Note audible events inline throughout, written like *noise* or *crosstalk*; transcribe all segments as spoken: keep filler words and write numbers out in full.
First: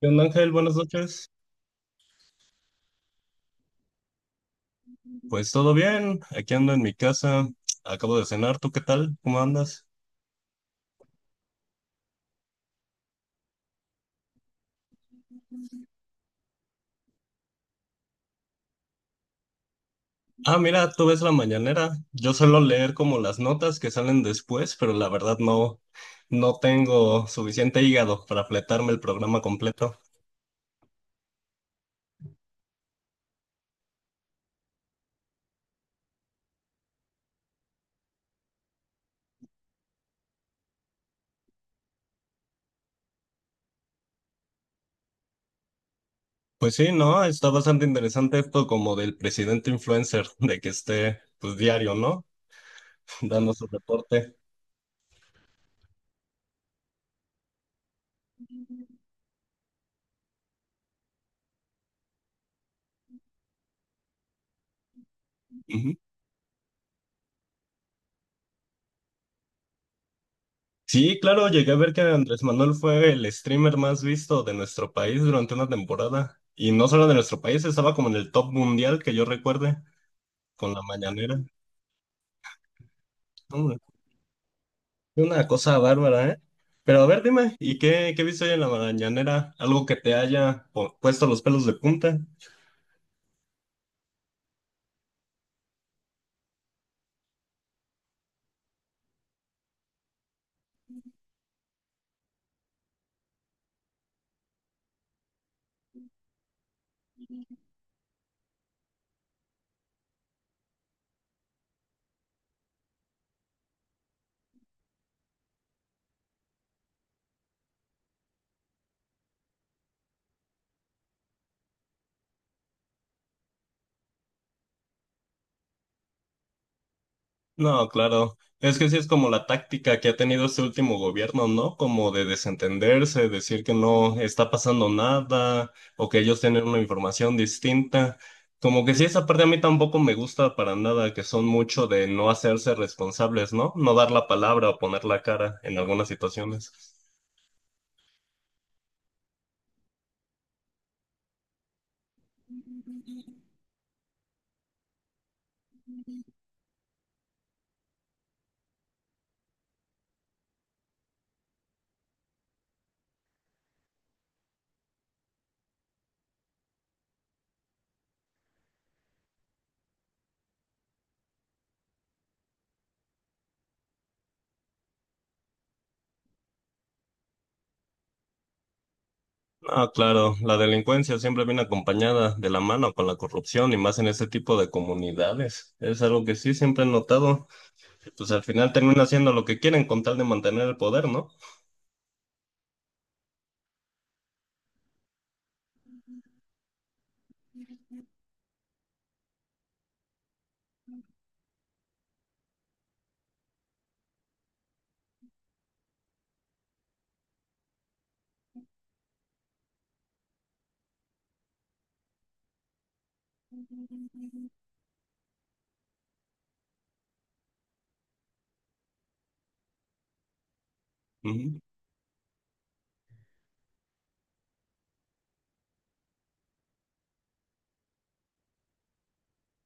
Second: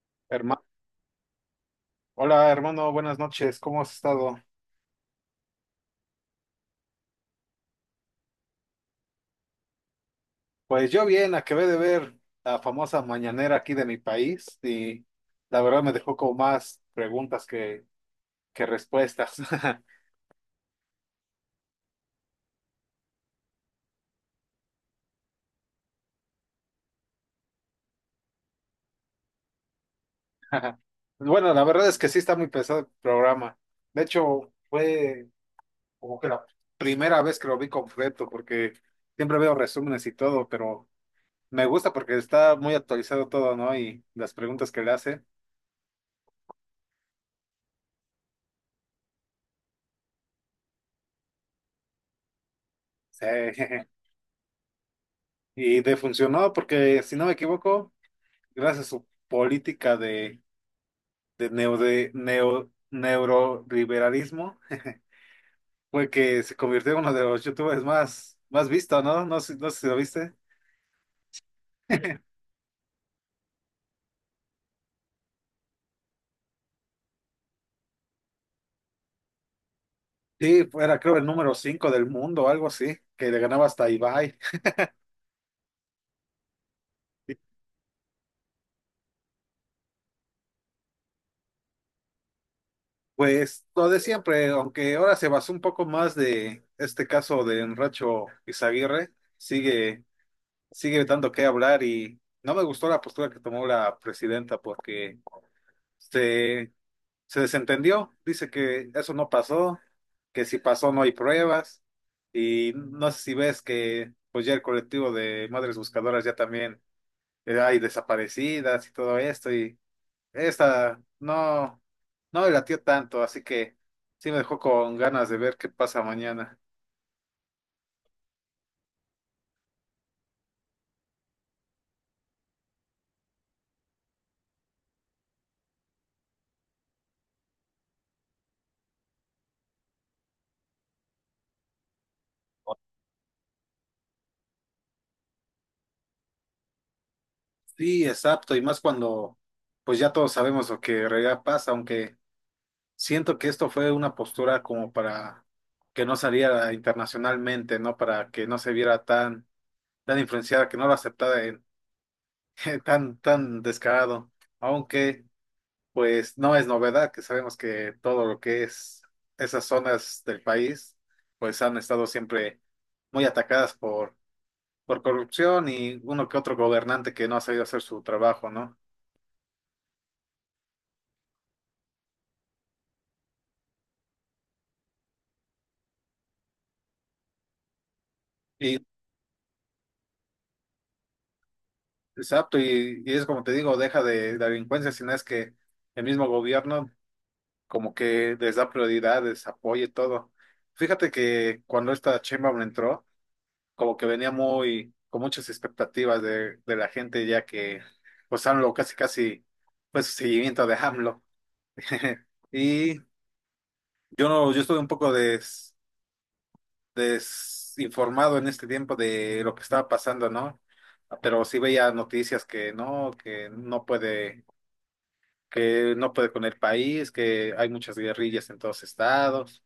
¿Qué onda, Ángel? Herma- Buenas noches. Hola hermano, buenas noches, ¿cómo has estado? Pues todo bien, aquí ando en mi casa, acabo de cenar, ¿tú qué tal? ¿Cómo andas? Pues yo bien, acabé de ver la famosa mañanera aquí de mi país y la verdad me dejó como más preguntas que, que respuestas. *laughs* Ah, mira, tú ves la mañanera. Yo suelo leer como las notas que salen después, pero la verdad no, no tengo suficiente hígado para fletarme el programa completo. Bueno, la verdad es que sí está muy pesado el programa. De hecho, fue como que la primera vez que lo vi completo porque siempre veo resúmenes y todo, pero me gusta porque está muy actualizado todo, ¿no? Y las preguntas que le hace. Pues sí, no, está bastante interesante esto como del presidente influencer, de que esté pues diario, ¿no? *laughs* Sí. Dando su *laughs* reporte. Y de funcionó porque si no me equivoco, gracias a su política de, de, neo, de neo, neoliberalismo, Ujú. fue que se convirtió en uno de los youtubers más, más visto, ¿no? No sé, no sé si lo viste. Sí, claro, llegué a ver que Andrés Manuel fue el streamer más visto de nuestro país durante una temporada. Y no solo de nuestro país, estaba como en el top mundial que yo recuerde, Sí, con la era creo el mañanera. número cinco del mundo, algo así, que le ganaba Hombre, hasta a Ibai. fue una cosa bárbara, ¿eh? Pero a ver, dime, ¿y qué, qué viste hoy en la mañanera? ¿Algo que te haya po- puesto los pelos de punta? Pues lo de siempre, aunque ahora se basó un poco más de este caso de Enracho Izaguirre, sigue, sigue dando que hablar y no me gustó la postura que tomó la presidenta porque se se desentendió, dice que eso no pasó, que si pasó no hay pruebas, y no sé si ves que pues ya el colectivo de madres buscadoras ya también eh, hay desaparecidas y todo esto, y esta no, no me latió tanto, así que sí me dejó con ganas de ver qué pasa mañana. No, claro. Es que sí es como la táctica que ha tenido este último gobierno, ¿no? Como de desentenderse, decir que no está pasando nada o que ellos tienen una información distinta. Como que sí, esa parte a mí tampoco me gusta para nada, que son mucho de no hacerse responsables, ¿no? No dar la palabra o poner la cara en algunas situaciones. Sí, exacto, y más cuando pues ya todos sabemos lo que en realidad pasa, aunque siento que esto fue una postura como para que no saliera internacionalmente, ¿no? Para que no se viera tan, tan influenciada, que no lo aceptara en, *laughs* tan, tan descarado. Aunque, pues, no es novedad que sabemos que todo lo que es esas zonas del país, pues han estado siempre muy atacadas por, por corrupción y uno que otro gobernante que no ha sabido hacer su trabajo, ¿no? Ah, claro, la delincuencia siempre viene acompañada de la mano con la corrupción y más en ese tipo de comunidades. Es algo que sí siempre he notado. Pues al final Y termina haciendo lo que quieren con tal de mantener el poder, ¿no? exacto, y, y es como te digo, deja de, de delincuencia, sino es que el mismo gobierno como que les da prioridades, apoyo y todo. Fíjate que cuando esta Sheinbaum entró, como que venía muy, con muchas expectativas de, de la gente, ya que pues A M L O casi casi fue su seguimiento de A M L O. *laughs* Y yo no, yo estuve un poco des- desinformado en este tiempo de lo que estaba pasando, ¿no? Pero sí Ujú. veía noticias que no, que no puede, que no puede con el país, que hay muchas guerrillas en todos estados.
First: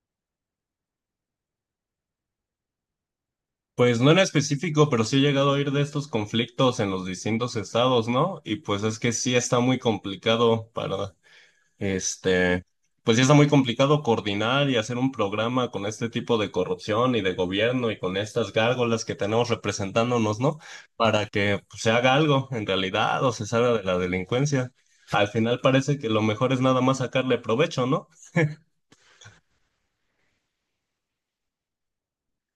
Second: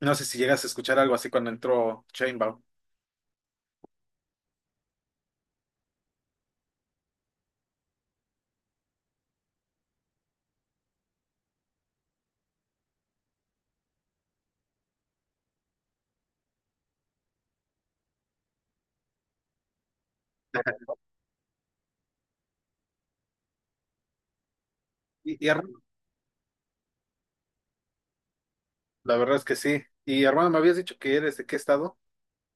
No sé si llegas a escuchar algo así cuando entró Chainbound. Pues no en específico, pero sí he llegado a oír de estos conflictos en los distintos estados, ¿no? Y pues es que sí está muy complicado para, este, pues sí está muy complicado coordinar y hacer un programa con este tipo de corrupción y de gobierno y con estas gárgolas que tenemos representándonos, ¿no? Para que pues, se haga algo en realidad o se salga de la delincuencia. Al Y, y final hermano, parece que lo mejor es nada más sacarle provecho, ¿no? la verdad es que sí. Y hermano, me habías dicho que ¿eres de qué estado?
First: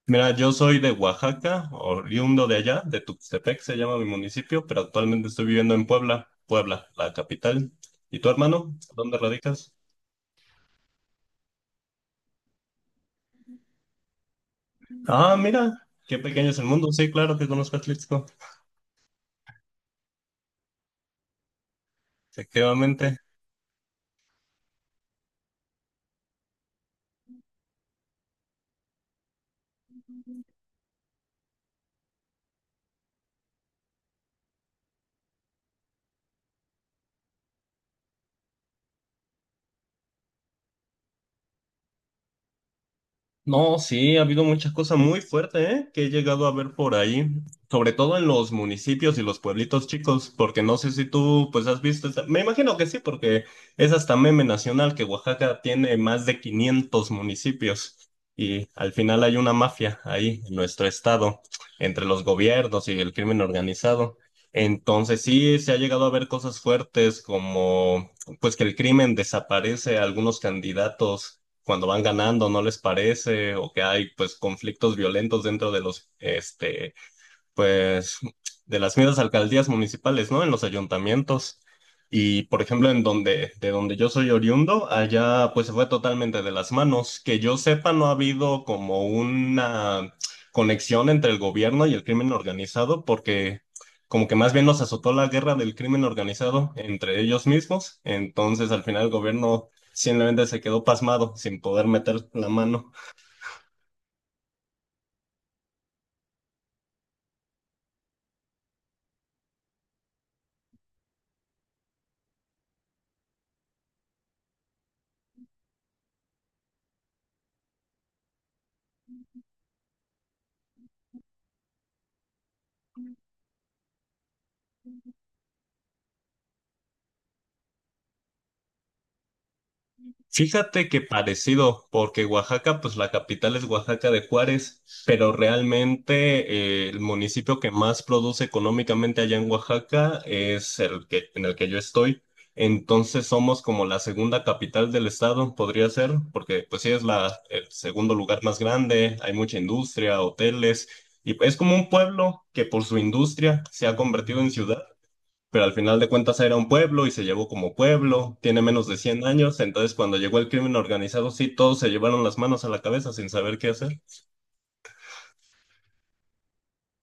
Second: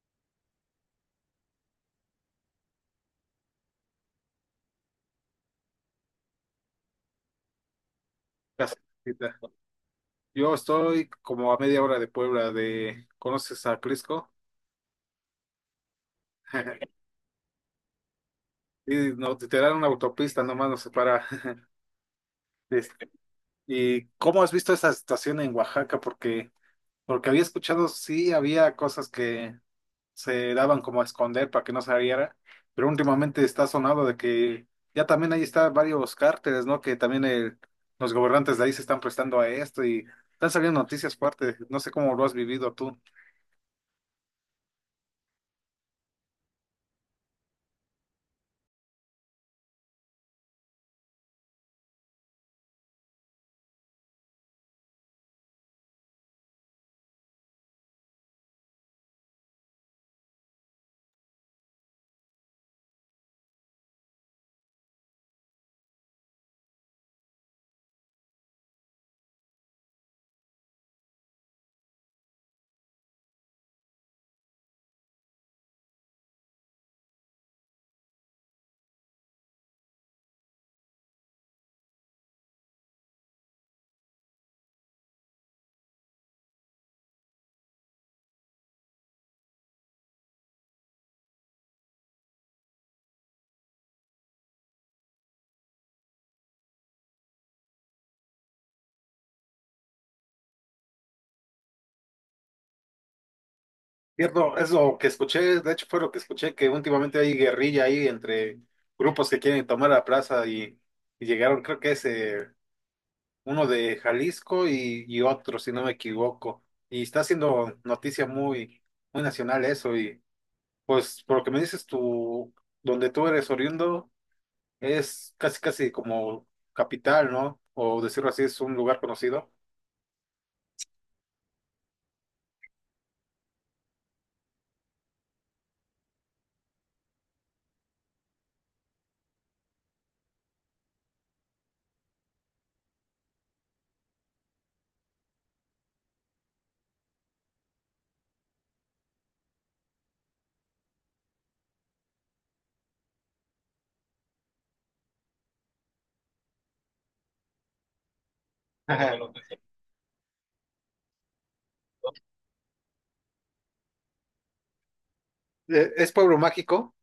Mira, yo soy de Oaxaca, oriundo de allá, de Tuxtepec se llama mi municipio, pero actualmente estoy viviendo en Puebla, Puebla, la capital. ¿Y tu hermano? ¿Dónde Casita. radicas? Yo estoy como a media hora de Puebla, ¿de conoces a Crisco? Ah, mira, qué pequeño es el mundo. *laughs* Sí, claro que conozco a Atlixco, Y no, te dan una autopista, nomás nos separa. *laughs* Este, efectivamente. ¿Y cómo has visto esa situación en Oaxaca? Porque, porque había escuchado, sí, había cosas que se daban como a esconder para que no saliera, pero últimamente está sonado de que ya también ahí está varios cárteles, ¿no? Que también el- los gobernantes de ahí se están prestando a esto y están saliendo noticias fuertes, no sé cómo lo has vivido tú. No, sí, ha habido muchas cosas muy fuertes, ¿eh? Que he llegado a ver por ahí, sobre todo en los municipios y los pueblitos chicos, porque no sé si tú pues has visto, esta- me imagino que sí, porque es hasta meme nacional que Oaxaca tiene más de quinientos municipios y al final hay una mafia ahí en nuestro estado, entre los gobiernos y el crimen organizado. Entonces sí, se ha llegado a ver cosas fuertes como pues que el crimen desaparece a algunos candidatos cuando van ganando no les parece o que hay pues conflictos violentos dentro de los este pues, de las mismas alcaldías municipales, ¿no? En los ayuntamientos. Y, por ejemplo, en donde, de donde yo soy oriundo, allá pues se fue totalmente de las manos. Que yo sepa, no ha habido como una conexión entre el gobierno y el crimen organizado, porque como que más bien nos azotó la guerra del crimen organizado entre ellos mismos. Entonces, al final, el gobierno simplemente se quedó pasmado sin poder meter la mano. Cierto, es lo que escuché, de hecho fue lo que escuché, que últimamente hay guerrilla ahí entre grupos que quieren tomar la plaza y, y llegaron, creo que es eh, uno de Jalisco y, y otro, si no me equivoco, y está haciendo noticia muy, muy nacional eso. Pues por lo que me dices, tú, donde tú eres oriundo es casi casi como capital, ¿no? O decirlo así, es un lugar conocido. Fíjate que parecido, porque Oaxaca, pues la capital es Oaxaca de Juárez, pero realmente eh, el municipio que más produce económicamente allá en Oaxaca es el que, en el que yo estoy. Entonces somos como la segunda capital del estado, podría ser, porque pues sí es la, el segundo lugar más grande, hay mucha industria, hoteles, y es como un pueblo que por su industria se ha convertido en ciudad, pero al final de cuentas era un pueblo y se llevó como pueblo, tiene menos de Ajá. cien años. Entonces cuando llegó el crimen organizado, sí, todos se llevaron las manos a la cabeza sin saber qué hacer. Eh, es pueblo mágico.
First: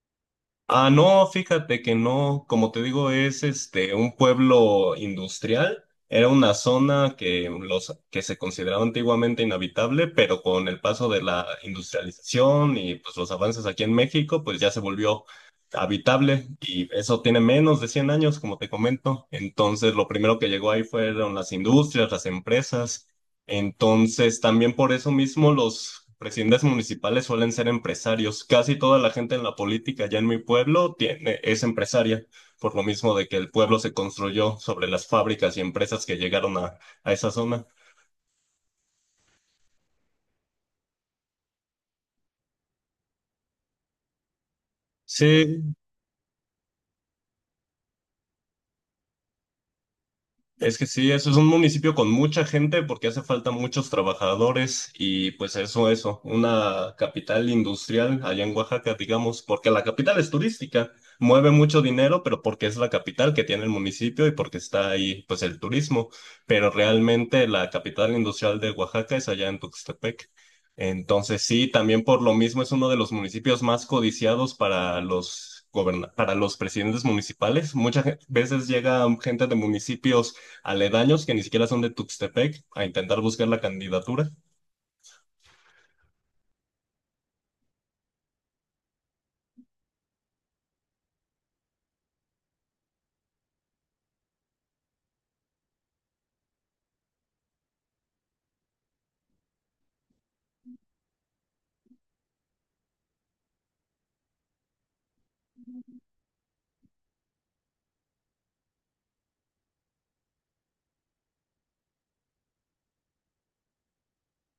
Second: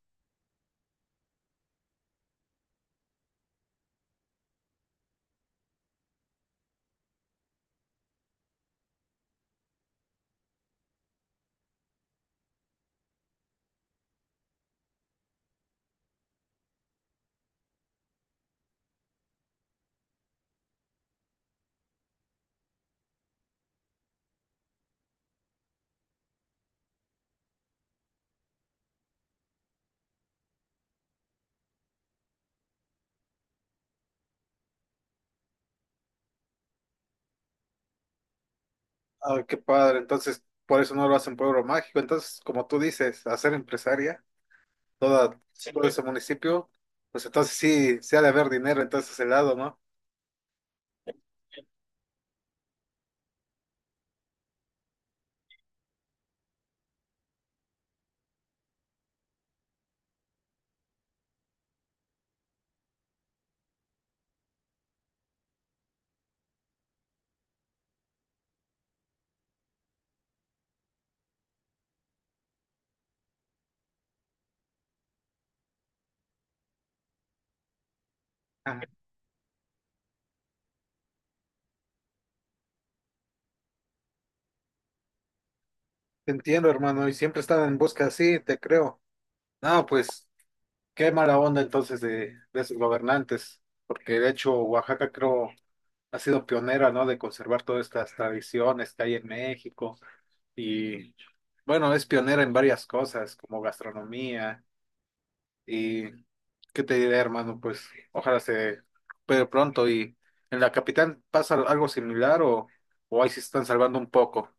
Ah, no, fíjate que no, como te digo, es este un pueblo industrial. Era una zona que los que se consideraba antiguamente inhabitable, pero con el paso de la industrialización y pues los avances aquí en México, pues ya se volvió habitable y eso tiene menos de cien años, como te comento. Entonces, lo primero que llegó ahí fueron las industrias, las empresas. Entonces, también por eso mismo los presidentes municipales suelen ser empresarios. Casi toda la gente en la política ya en mi pueblo tiene, es empresaria, por lo mismo de que el pueblo se construyó sobre las fábricas y empresas que llegaron a, a esa zona. Ah, qué padre. Entonces, por eso no lo hacen pueblo mágico. Entonces, como tú dices, hacer empresaria, toda, sí, Sí, todo ese municipio, pues entonces sí, se ha de haber dinero entonces ese lado, ¿no? es que sí, eso es un municipio con mucha gente porque hace falta muchos trabajadores y pues eso, eso, una capital industrial allá en Oaxaca, digamos, porque la capital es turística, mueve mucho dinero, pero porque es la capital que tiene el municipio y porque está ahí pues el turismo, pero realmente la capital industrial de Oaxaca es allá en Tuxtepec. Entonces sí, también por lo mismo es uno de los municipios más codiciados para los goberna- para los presidentes municipales. Muchas ge- veces Ajá. llega gente de municipios aledaños que ni siquiera son de Tuxtepec a intentar buscar la candidatura. Te entiendo, hermano, y siempre están en busca así, te creo. No, pues. Qué mala onda entonces de, de sus gobernantes, porque de hecho Oaxaca creo ha sido pionera, ¿no? De conservar todas estas tradiciones que hay en México y bueno, es pionera en varias cosas como gastronomía y qué te diré, hermano, pues ojalá se recupere pronto y en la capital pasa algo similar o, o ahí sí se están salvando un poco.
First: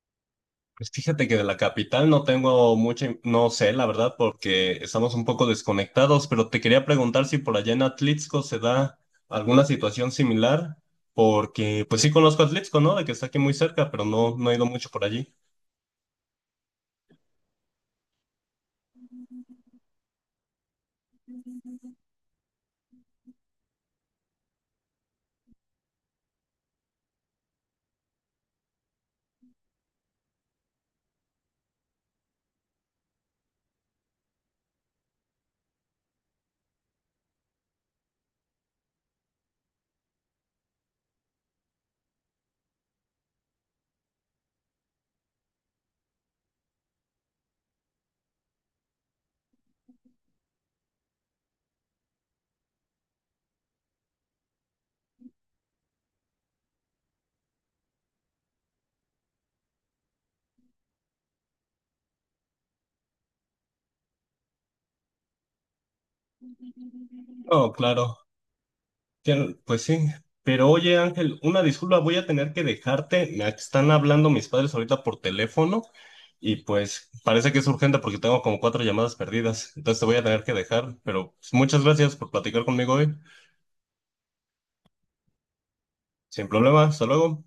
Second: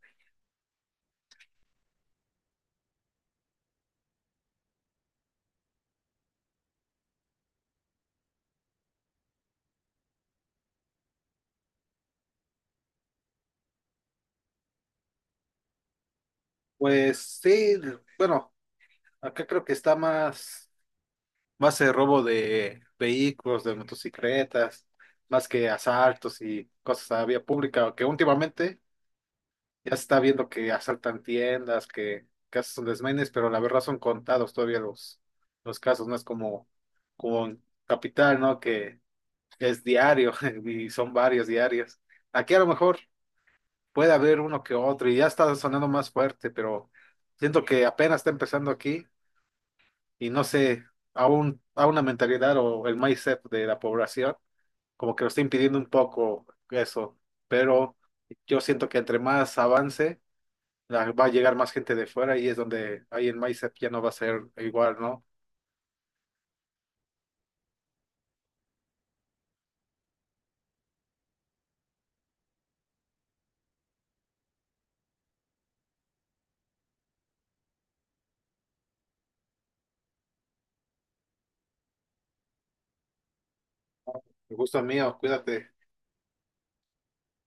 Pues fíjate que de la capital no tengo mucha, in- no sé, la verdad, porque estamos un poco desconectados, pero te quería preguntar si por allá en Atlixco se da alguna situación similar, porque pues sí conozco Atlixco, ¿no? De que está aquí muy cerca, pero no, no he ido mucho por allí. Pues sí, bueno, acá creo que está más más el robo de vehículos, de motocicletas, más que asaltos y cosas a vía pública, que últimamente ya se está viendo que asaltan tiendas, que, que hacen desmanes, pero la verdad son contados todavía los, los casos, no es como, como en Capital, ¿no? Que es diario *laughs* y son varios diarios. Aquí a lo mejor puede haber uno que otro y ya está sonando más fuerte, pero siento que apenas está empezando aquí y no sé, a, un- a una mentalidad o el mindset de la población, como que lo está impidiendo un poco eso, pero yo siento que entre más avance, la- va a llegar más gente de fuera y es donde ahí el mindset ya no va a ser igual, ¿no? No, claro, Tien- pues sí. Pero oye, Ángel, una disculpa, voy a tener que dejarte. Me están hablando mis padres ahorita por teléfono. Y pues parece que es urgente porque tengo como cuatro llamadas perdidas. Entonces te voy a tener que dejar, pero pues, muchas gracias por platicar conmigo hoy. El gusto es mío, cuídate. Sin problema, hasta luego.